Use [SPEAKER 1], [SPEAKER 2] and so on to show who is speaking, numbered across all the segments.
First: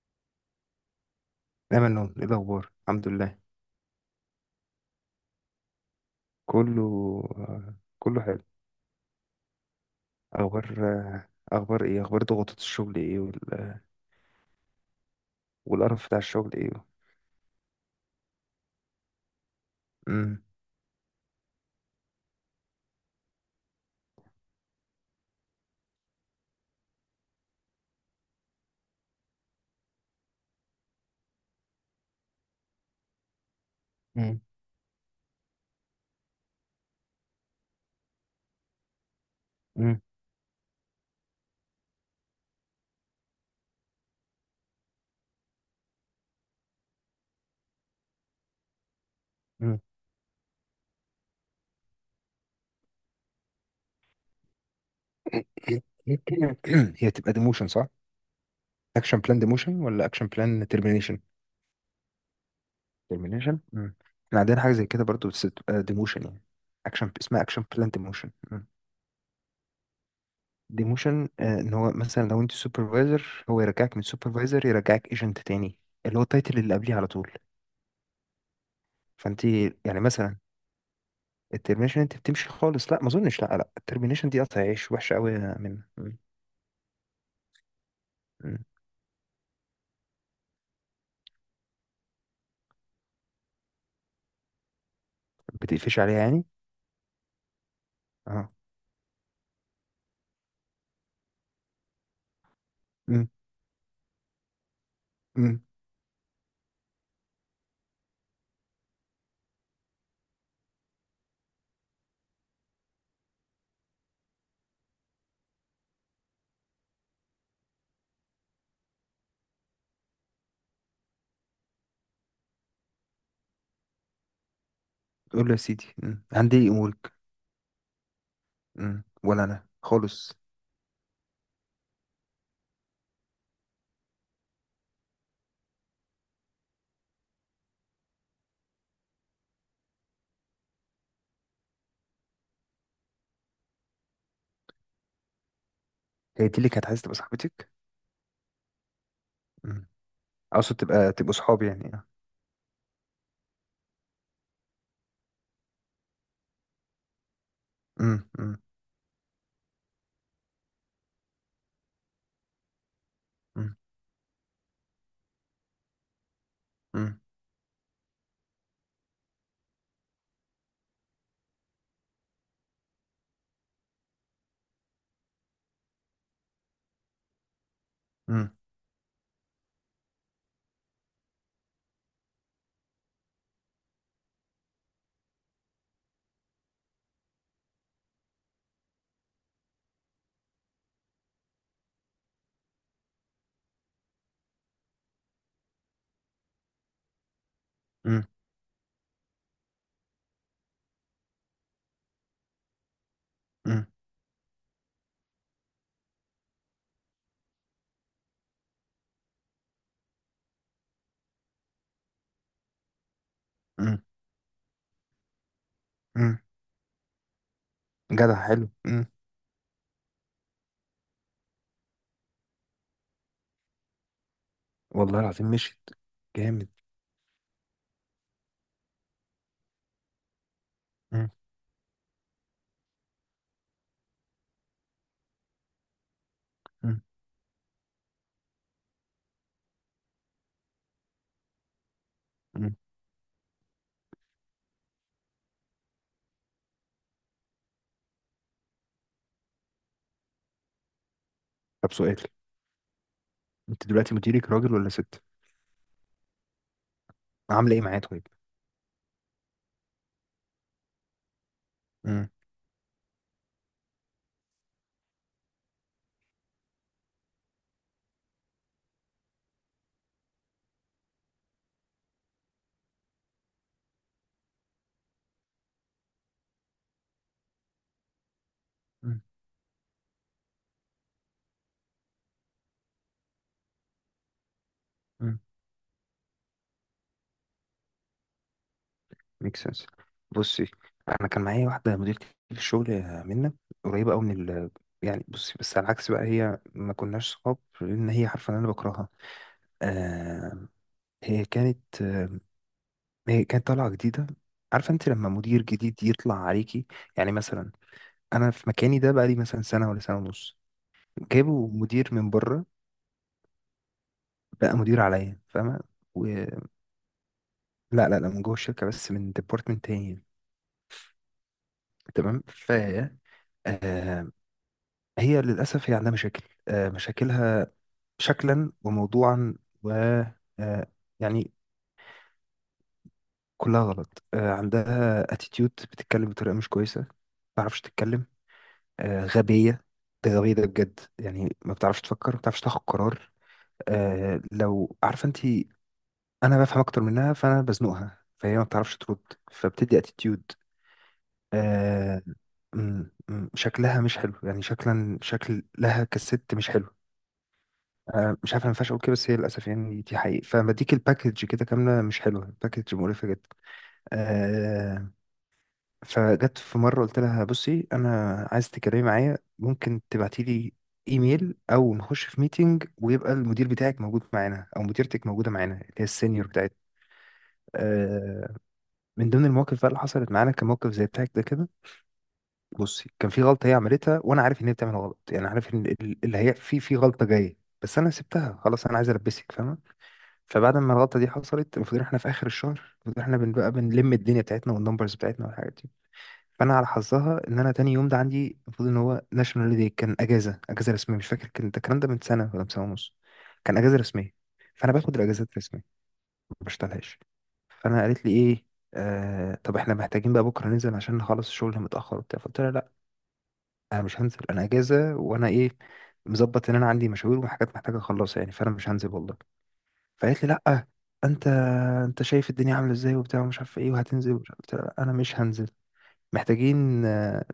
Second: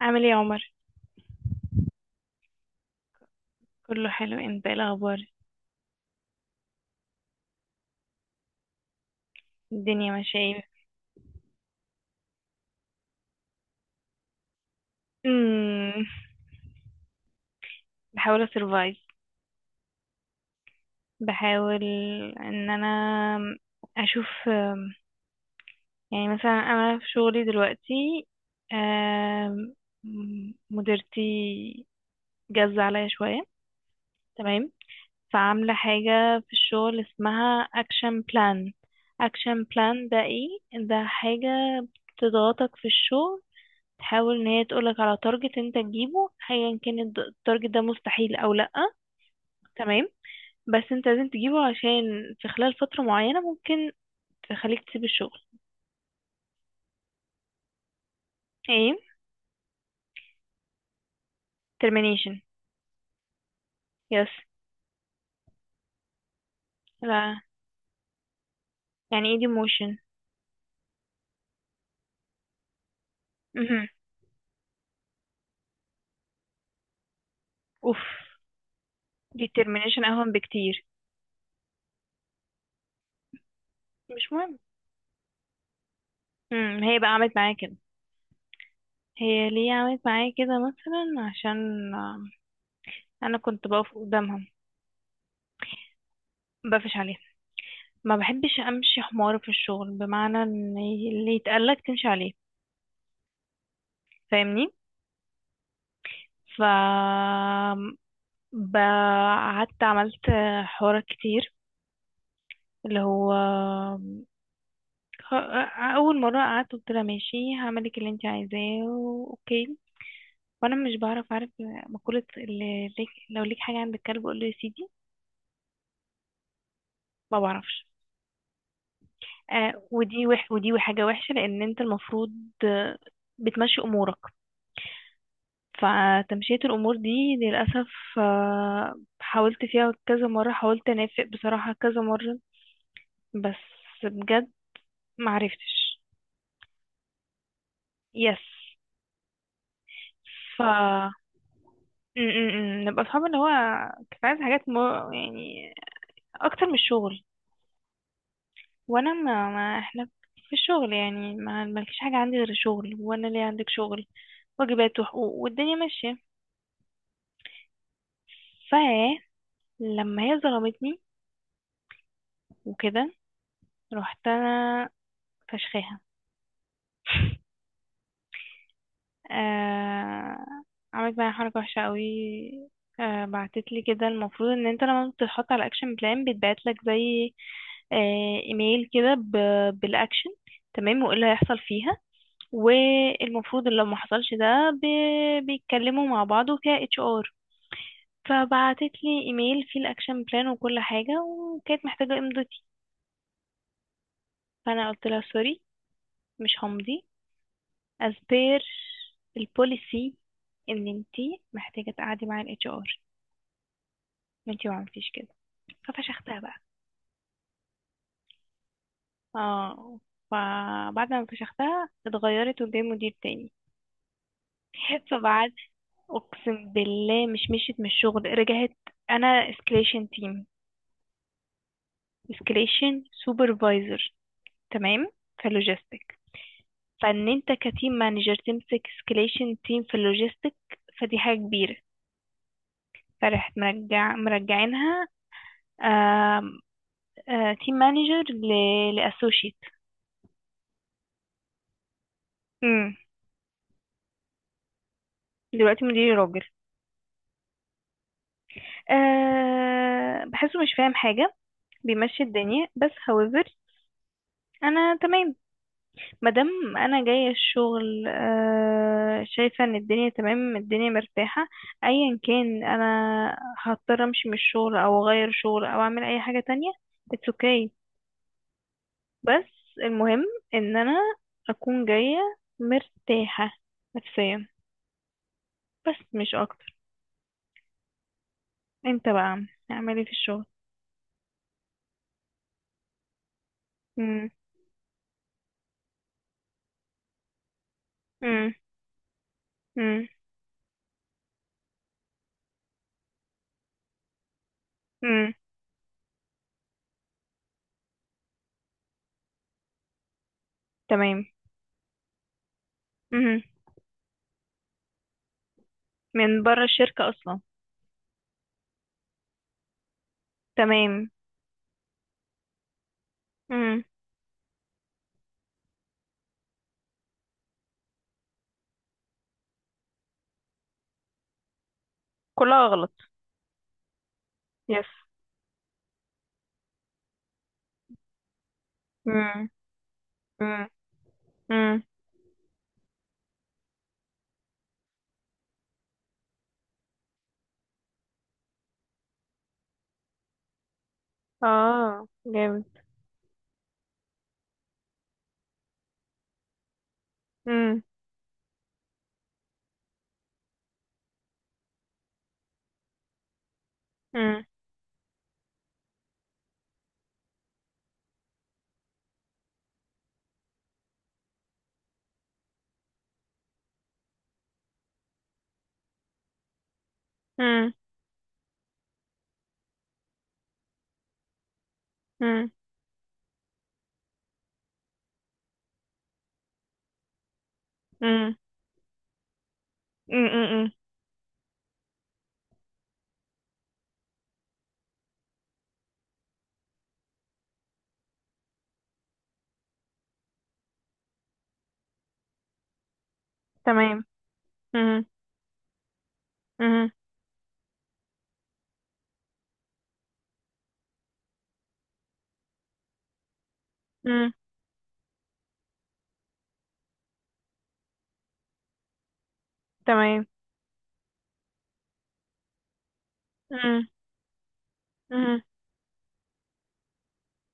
[SPEAKER 1] عامل ايه يا عمر؟
[SPEAKER 2] دايما نقول ايه الاخبار، الحمد لله.
[SPEAKER 1] كله حلو، انت ايه الاخبار؟
[SPEAKER 2] كله كله حلو.
[SPEAKER 1] الدنيا ماشيه ايه؟
[SPEAKER 2] اخبار آه، اخبار ايه؟ ضغوطات الشغل ايه،
[SPEAKER 1] امم
[SPEAKER 2] والقرف بتاع الشغل ايه.
[SPEAKER 1] بحاول اسرفايف.
[SPEAKER 2] امم.
[SPEAKER 1] بحاول ان انا اشوف. يعني مثلا انا في شغلي دلوقتي آم، مديرتي جاز عليا شويه.
[SPEAKER 2] امم.
[SPEAKER 1] تمام. فعامله حاجه في الشغل اسمها اكشن بلان. اكشن
[SPEAKER 2] امم.
[SPEAKER 1] بلان ده ايه؟ ده حاجه تضغطك في الشغل، تحاول ان هي تقولك على تارجت انت تجيبه، ايا كان التارجت ده مستحيل او لا.
[SPEAKER 2] أمم.
[SPEAKER 1] تمام. بس انت لازم تجيبه، عشان في خلال فترة معينة ممكن تخليك تسيب الشغل.
[SPEAKER 2] هي تبقى ديموشن، صح؟
[SPEAKER 1] ايه.
[SPEAKER 2] اكشن بلان ديموشن ولا اكشن بلان ترمينيشن؟
[SPEAKER 1] Termination.
[SPEAKER 2] ترمينيشن. امم.
[SPEAKER 1] يس.
[SPEAKER 2] احنا عندنا حاجه زي كده برضو، بس بتبقى ديموشن يعني. اكشن
[SPEAKER 1] لا،
[SPEAKER 2] اسمها اكشن بلان ديموشن.
[SPEAKER 1] يعني ايه demotion؟
[SPEAKER 2] ديموشن. ان هو مثلا لو انت سوبرفايزر، هو
[SPEAKER 1] مهم.
[SPEAKER 2] يرجعك من سوبرفايزر يرجعك ايجنت تاني، اللي هو التايتل اللي قبليه على طول.
[SPEAKER 1] اوف،
[SPEAKER 2] فانت
[SPEAKER 1] دي
[SPEAKER 2] يعني
[SPEAKER 1] termination اهم
[SPEAKER 2] مثلا،
[SPEAKER 1] بكتير.
[SPEAKER 2] الترمينيشن انت بتمشي خالص. لا، ما اظنش، لا لا، الترمينيشن
[SPEAKER 1] مش
[SPEAKER 2] دي
[SPEAKER 1] مهم.
[SPEAKER 2] قطع عيش وحشه قوي من مم.
[SPEAKER 1] مم. هي بقى عملت معايا كده.
[SPEAKER 2] مم.
[SPEAKER 1] هي ليه عملت معايا كده؟ مثلا عشان انا كنت بقف قدامها.
[SPEAKER 2] بتقفش عليها يعني؟
[SPEAKER 1] بقفش عليها. ما
[SPEAKER 2] اه.
[SPEAKER 1] بحبش امشي حمار في الشغل، بمعنى ان اللي يتقالك تمشي عليه.
[SPEAKER 2] مم.
[SPEAKER 1] فاهمني؟
[SPEAKER 2] مم.
[SPEAKER 1] ف ب- قعدت عملت حوارات كتير اللي هو خ- اول مره. قعدت قلت لها ماشي، هعملك اللي انت عايزاه. اوكي. وانا مش عارف مقوله: اللي ليك لو ليك حاجه عند الكلب قول له يا سيدي.
[SPEAKER 2] قول له يا سيدي. مم. عندي امورك.
[SPEAKER 1] ما بعرفش.
[SPEAKER 2] مم. ولا انا خالص.
[SPEAKER 1] ودي حاجه وحشه، لان انت المفروض آه، بتمشي امورك. فتمشية الأمور دي، للأسف، حاولت فيها كذا مرة، حاولت أنافق بصراحة كذا مرة. بس بجد معرفتش.
[SPEAKER 2] هي دي اللي كانت عايزه تبقى صاحبتك.
[SPEAKER 1] يس.
[SPEAKER 2] مم.
[SPEAKER 1] ف
[SPEAKER 2] اقصد
[SPEAKER 1] م-
[SPEAKER 2] تبقى تبقوا صحاب يعني، اه.
[SPEAKER 1] م- م. نبقى اصحاب اللي هو كنت عايزه حاجات يعني اكتر من الشغل.
[SPEAKER 2] مم. مم.
[SPEAKER 1] وانا ما احنا في الشغل، يعني ما مالكش حاجه عندي غير الشغل، وانا ليه عندك
[SPEAKER 2] مم.
[SPEAKER 1] شغل. واجبات وحقوق والدنيا ماشيه.
[SPEAKER 2] مم.
[SPEAKER 1] ف لما هي ظلمتني وكده رحت انا فشخاها.
[SPEAKER 2] مم.
[SPEAKER 1] آه... عملت معايا حركه وحشه قوي. بعتت لي كده. المفروض ان انت لما بتتحط على اكشن بلان بيتبعت لك زي ايميل كده بالاكشن. تمام، وايه اللي هيحصل فيها. والمفروض اللي لو ما حصلش ده بيتكلموا مع بعض وفيها اتش ار.
[SPEAKER 2] مم.
[SPEAKER 1] فبعتت لي ايميل فيه الاكشن بلان وكل حاجه، وكانت محتاجه امضتي.
[SPEAKER 2] مم.
[SPEAKER 1] فانا قلت لها: سوري، مش همضي as per البوليسي، ان انتي محتاجه تقعدي مع الاتش ار.
[SPEAKER 2] مم.
[SPEAKER 1] انتي ما عملتيش كده.
[SPEAKER 2] مم.
[SPEAKER 1] ففشختها بقى.
[SPEAKER 2] جدع، حلو. مم.
[SPEAKER 1] اه. فبعد ما فشختها اتغيرت وجاي مدير تاني.
[SPEAKER 2] والله العظيم
[SPEAKER 1] فبعت
[SPEAKER 2] مشيت. جامد.
[SPEAKER 1] اقسم بالله، مش مشيت من الشغل. رجعت. انا اسكليشن تيم،
[SPEAKER 2] مم.
[SPEAKER 1] اسكليشن سوبرفايزر، تمام، في اللوجيستيك.
[SPEAKER 2] مم.
[SPEAKER 1] فان انت كتيم مانجر تمسك اسكليشن تيم في اللوجيستيك، فدي حاجه كبيره.
[SPEAKER 2] مم.
[SPEAKER 1] فرحت مرجعينها تيم مانجر لاسوشيت.
[SPEAKER 2] طب، سؤال.
[SPEAKER 1] امم.
[SPEAKER 2] انت دلوقتي مديرك راجل ولا ست؟
[SPEAKER 1] دلوقتي مديري راجل.
[SPEAKER 2] عامله ايه معاه طيب؟
[SPEAKER 1] آه، بحسه مش فاهم حاجه، بيمشي الدنيا. بس however انا تمام. مادام انا جايه الشغل شايفه ان الدنيا تمام، الدنيا مرتاحه. ايا كان، انا هضطر امشي من الشغل او اغير شغل او اعمل اي حاجه تانية. اتس اوكي.
[SPEAKER 2] مم.
[SPEAKER 1] بس المهم ان انا اكون جايه مرتاحه نفسيا،
[SPEAKER 2] مم.
[SPEAKER 1] بس مش اكتر. انت بقى
[SPEAKER 2] ميك سنس.
[SPEAKER 1] اعمل ايه في الشغل؟
[SPEAKER 2] بصي، انا كان معايا واحده مديرتي في الشغل، منا قريبه قوي
[SPEAKER 1] مم.
[SPEAKER 2] من يعني، بصي، بس على العكس بقى هي ما كناش صحاب لان هي
[SPEAKER 1] مم.
[SPEAKER 2] عارفه ان انا بكرهها.
[SPEAKER 1] مم.
[SPEAKER 2] آه هي كانت آه هي كانت طالعه جديده. عارفه انت لما
[SPEAKER 1] مم.
[SPEAKER 2] مدير جديد يطلع عليكي؟ يعني مثلا، انا في مكاني ده بقى لي مثلا سنه ولا سنه ونص،
[SPEAKER 1] تمام.
[SPEAKER 2] جابوا مدير من بره،
[SPEAKER 1] مم.
[SPEAKER 2] بقى مدير عليا، فاهمه؟ و...
[SPEAKER 1] من بره الشركه اصلا؟
[SPEAKER 2] لا لا لا، من جوه الشركه بس من ديبارتمنت تاني.
[SPEAKER 1] تمام.
[SPEAKER 2] تمام،
[SPEAKER 1] مم.
[SPEAKER 2] هي للأسف هي عندها مشاكل، مشاكلها شكلا وموضوعا، و آه، يعني
[SPEAKER 1] كلها غلط.
[SPEAKER 2] كلها غلط،
[SPEAKER 1] يس.
[SPEAKER 2] عندها اتيتيود، بتتكلم بطريقة مش كويسة، ما بتعرفش تتكلم.
[SPEAKER 1] مم.
[SPEAKER 2] غبية، ده غبية ده
[SPEAKER 1] مم.
[SPEAKER 2] بجد يعني، ما
[SPEAKER 1] مم.
[SPEAKER 2] بتعرفش تفكر، ما بتعرفش تاخد قرار. لو عارفة انت، انا بفهم اكتر منها فانا بزنقها فهي ما بتعرفش ترد، فبتدي اتيتيود.
[SPEAKER 1] اه،
[SPEAKER 2] آه،
[SPEAKER 1] جامد.
[SPEAKER 2] شكلها مش حلو يعني، شكلا شكلها كست مش حلو.
[SPEAKER 1] امم.
[SPEAKER 2] مش عارف انا ما ينفعش اقول كده بس هي للاسف يعني دي حقيقة، فلما اديك الباكج كده كامله مش حلوه، الباكج مقرفه جدا.
[SPEAKER 1] امم.
[SPEAKER 2] آه فجت في مره قلت لها بصي، انا عايز تتكلمي معايا، ممكن تبعتي لي ايميل او نخش في ميتنج ويبقى المدير بتاعك موجود معانا او مديرتك موجوده معانا، اللي هي السينيور بتاعتنا.
[SPEAKER 1] امم.
[SPEAKER 2] آه من ضمن المواقف بقى اللي حصلت معانا، كان موقف زي بتاعك ده كده.
[SPEAKER 1] امم.
[SPEAKER 2] بصي، كان في غلطه هي عملتها وانا عارف ان هي بتعمل غلط، يعني عارف ان اللي هي في غلطه جايه، بس انا
[SPEAKER 1] امم.
[SPEAKER 2] سبتها خلاص، انا عايز البسك، فاهمه؟
[SPEAKER 1] امم.
[SPEAKER 2] فبعد ما الغلطه دي حصلت، المفروض إن احنا في اخر الشهر، المفروض إن احنا بنبقى بنلم الدنيا بتاعتنا والنمبرز بتاعتنا والحاجات دي. فانا على حظها، ان انا تاني يوم ده عندي، المفروض ان هو ناشونال داي، كان اجازه رسميه، مش فاكر كان ده الكلام ده من سنه ولا من سنه ونص، كان اجازه
[SPEAKER 1] تمام.
[SPEAKER 2] رسميه. فانا
[SPEAKER 1] امم.
[SPEAKER 2] باخد الاجازات الرسميه، ما
[SPEAKER 1] امم.
[SPEAKER 2] بشتغلهاش. قالت لي ايه؟ طب احنا محتاجين بقى بكره ننزل عشان نخلص الشغل متاخر وبتاع. فقلت لها لا، انا مش
[SPEAKER 1] امم.
[SPEAKER 2] هنزل، انا اجازه، وانا ايه، مظبط، ان انا عندي مشاوير وحاجات محتاجه اخلصها يعني، فانا مش هنزل والله.
[SPEAKER 1] تمام.
[SPEAKER 2] فقالت لي لا، انت انت شايف الدنيا عامله ازاي وبتاع ومش عارف
[SPEAKER 1] امم.
[SPEAKER 2] ايه وهتنزل ومش عارف إيه. قلت لها لا، انا مش
[SPEAKER 1] امم.
[SPEAKER 2] هنزل. محتاجين آه،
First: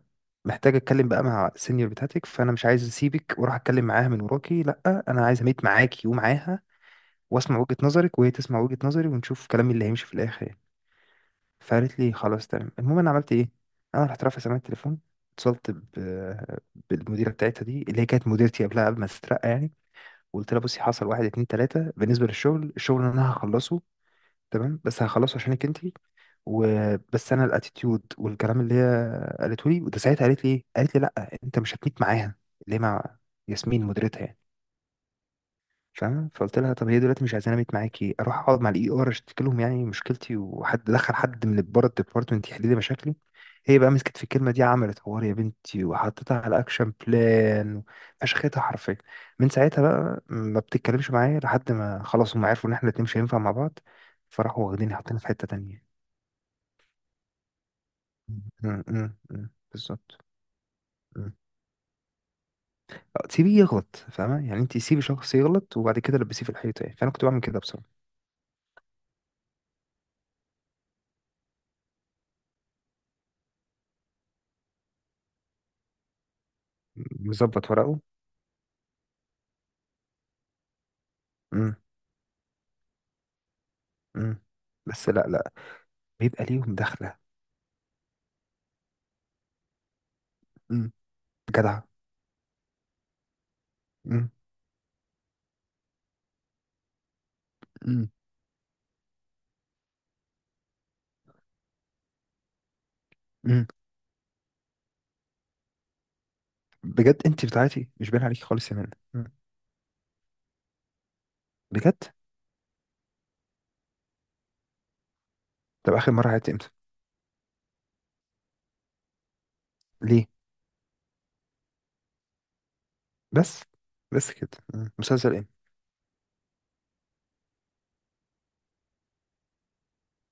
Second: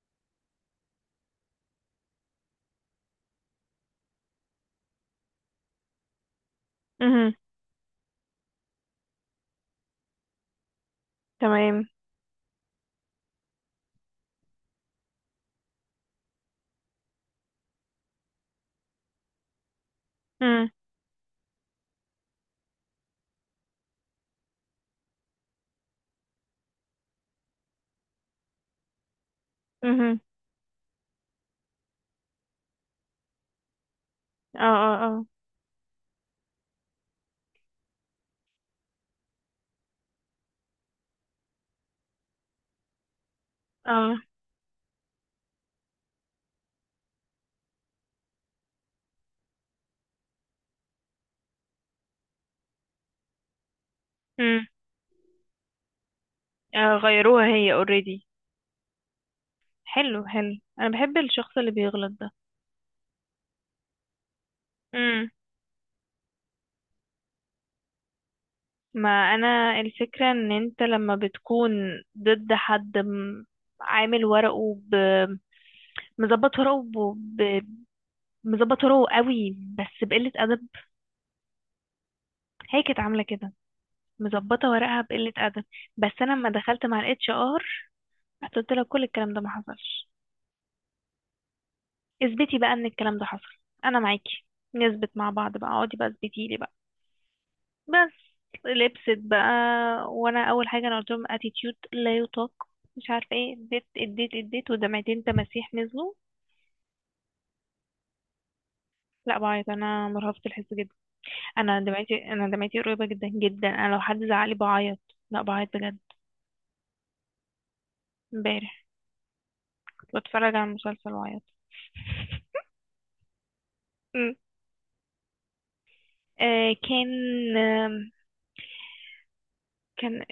[SPEAKER 2] محتاج اتكلم بقى مع السينيور بتاعتك، فانا مش عايز اسيبك واروح اتكلم معاها من وراكي، لا انا عايز اميت معاكي ومعاها،
[SPEAKER 1] امم.
[SPEAKER 2] واسمع وجهه نظرك وهي تسمع وجهه نظري، ونشوف كلامي اللي هيمشي في الاخر يعني.
[SPEAKER 1] تمام.
[SPEAKER 2] فقالت لي خلاص تمام. المهم، انا عملت ايه، انا رحت رافع سماعه التليفون، اتصلت بالمديره بتاعتها دي، اللي هي كانت مديرتي قبلها قبل ما تترقى يعني، وقلت لها
[SPEAKER 1] امم.
[SPEAKER 2] بصي، حصل واحد اتنين تلاته بالنسبه للشغل، اللي انا هخلصه تمام بس هخلصه عشانك انت، وبس انا الاتيتيود والكلام اللي هي قالته لي. وده
[SPEAKER 1] امم.
[SPEAKER 2] ساعتها قالت لي ايه؟ قالت لي لا، انت مش هتميت معاها، اللي هي مع ياسمين مديرتها يعني،
[SPEAKER 1] اه. اه. اه.
[SPEAKER 2] فاهمة؟ فقلت لها طب هي دلوقتي مش عايزاني أبيت معاكي، أروح أقعد مع الإي آر أشتكي لهم يعني مشكلتي، وحد دخل حد من بره الديبارتمنت يحل لي مشاكلي. هي بقى
[SPEAKER 1] اه.
[SPEAKER 2] مسكت في الكلمة دي، عملت حوار يا بنتي وحطيتها على أكشن بلان، فشختها حرفيا. من ساعتها بقى ما بتتكلمش معايا لحد ما خلاص، هم عرفوا إن إحنا الاتنين مش هينفع مع بعض، فراحوا
[SPEAKER 1] امم.
[SPEAKER 2] واخديني حاطيني في حتة تانية.
[SPEAKER 1] آه، غيروها هي اوريدي.
[SPEAKER 2] م- م. بالظبط.
[SPEAKER 1] حلو، حلو. انا بحب
[SPEAKER 2] م.
[SPEAKER 1] الشخص اللي بيغلط ده.
[SPEAKER 2] أه، سيبيه يغلط، فاهمة يعني؟ أنت سيبي
[SPEAKER 1] امم.
[SPEAKER 2] شخص يغلط وبعد كده لبسيه في الحيطة يعني، فأنا كنت بعمل كده بصراحة.
[SPEAKER 1] ما انا الفكرة ان انت لما بتكون ضد حد، عامل ورقه، مظبط ورقه
[SPEAKER 2] مظبط ورقه.
[SPEAKER 1] مظبطه ورقه قوي، بس بقله ادب.
[SPEAKER 2] م.
[SPEAKER 1] هي كانت عامله كده.
[SPEAKER 2] مم.
[SPEAKER 1] مظبطه ورقها
[SPEAKER 2] بس لا
[SPEAKER 1] بقله
[SPEAKER 2] لا،
[SPEAKER 1] ادب. بس انا
[SPEAKER 2] بيبقى
[SPEAKER 1] لما
[SPEAKER 2] ليهم
[SPEAKER 1] دخلت مع
[SPEAKER 2] دخلة.
[SPEAKER 1] الاتش ار، قلت لها كل الكلام ده ما حصلش.
[SPEAKER 2] مم. جدعة.
[SPEAKER 1] اثبتي بقى ان الكلام ده حصل. انا
[SPEAKER 2] مم.
[SPEAKER 1] معاكي نثبت مع بعض بقى، اقعدي بقى، اثبتي لي بقى.
[SPEAKER 2] مم.
[SPEAKER 1] بس لبست بقى. وانا اول حاجه، انا قلت لهم اتيتيود لا يطاق، مش عارفه ايه،
[SPEAKER 2] مم.
[SPEAKER 1] اديت اديت اديت، ودمعتين تماسيح نزلوا.
[SPEAKER 2] بجد؟ انت بتاعتي مش باين عليكي خالص يا منى. مم.
[SPEAKER 1] لا، بعيط. انا مرهفه الحس جدا.
[SPEAKER 2] بجد؟
[SPEAKER 1] انا دمعتي قريبه جدا جدا. انا لو حد زعلي بعيط. لا، بعيط
[SPEAKER 2] طب
[SPEAKER 1] بجد.
[SPEAKER 2] اخر مرة عيطتي امتى؟
[SPEAKER 1] امبارح كنت
[SPEAKER 2] ليه؟
[SPEAKER 1] بتفرج على المسلسل واعيط.
[SPEAKER 2] بس. بس
[SPEAKER 1] أمم.
[SPEAKER 2] كده. مم. مسلسل ايه؟
[SPEAKER 1] كان آم، كان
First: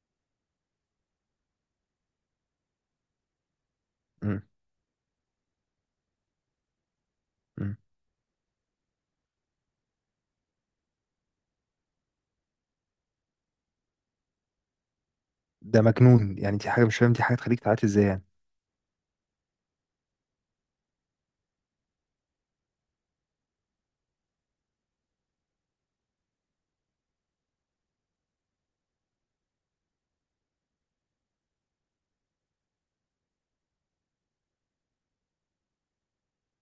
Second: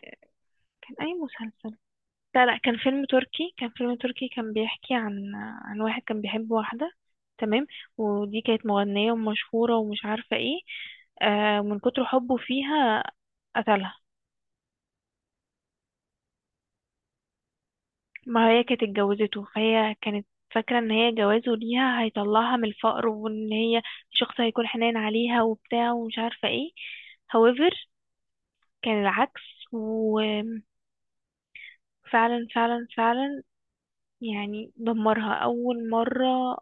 [SPEAKER 1] كان أي مسلسل؟ لا، لا، كان فيلم تركي
[SPEAKER 2] مم.
[SPEAKER 1] كان بيحكي عن واحد كان بيحب واحدة. تمام.
[SPEAKER 2] مم.
[SPEAKER 1] ودي كانت مغنية ومشهورة ومش عارفة ايه. من كتر حبه فيها قتلها.
[SPEAKER 2] ده مجنون يعني، دي حاجة، مش فاهم دي حاجة تخليك تعيطي ازاي يعني.
[SPEAKER 1] ما هي كانت اتجوزته، فهي كانت فاكرة ان هي جوازه ليها هيطلعها من الفقر، وان هي شخص هيكون حنين عليها وبتاع ومش عارفة ايه. However كان العكس فعلا، فعلا، فعلا. يعني دمرها أول مرة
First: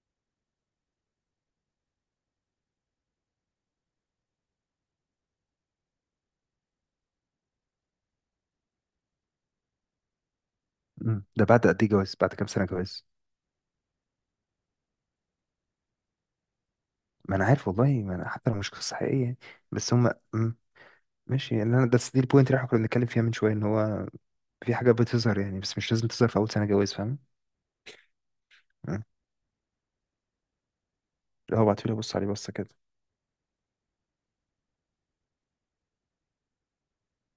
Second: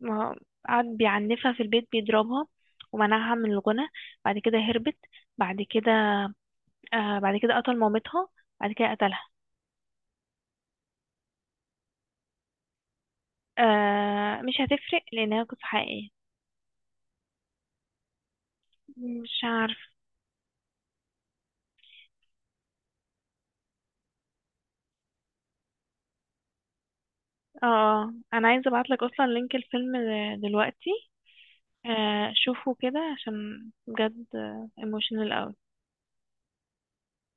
[SPEAKER 1] ما قعد بيعنفها في البيت بيضربها ومنعها من الغنى. بعد كده هربت. بعد كده آه بعد كده قتل مامتها. بعد كده قتلها.
[SPEAKER 2] مم. ده بعد قد ايه جواز؟ بعد كام سنة جواز؟
[SPEAKER 1] آه، مش هتفرق لأنها قصة حقيقية.
[SPEAKER 2] ما انا عارف والله، ما انا حتى لو مش قصة حقيقية يعني.
[SPEAKER 1] مش عارف.
[SPEAKER 2] بس هم. مم. ماشي يعني، انا دي البوينت اللي احنا كنا بنتكلم فيها من شوية، ان هو في حاجة بتظهر يعني، بس مش لازم تظهر في اول سنة جواز. فاهم؟
[SPEAKER 1] اه. آه. أنا عايزة أبعتلك أصلا لينك الفيلم دلوقتي.
[SPEAKER 2] اه، بعتولي ابص عليه بس كده.
[SPEAKER 1] شوفه كده، عشان بجد emotional أوي.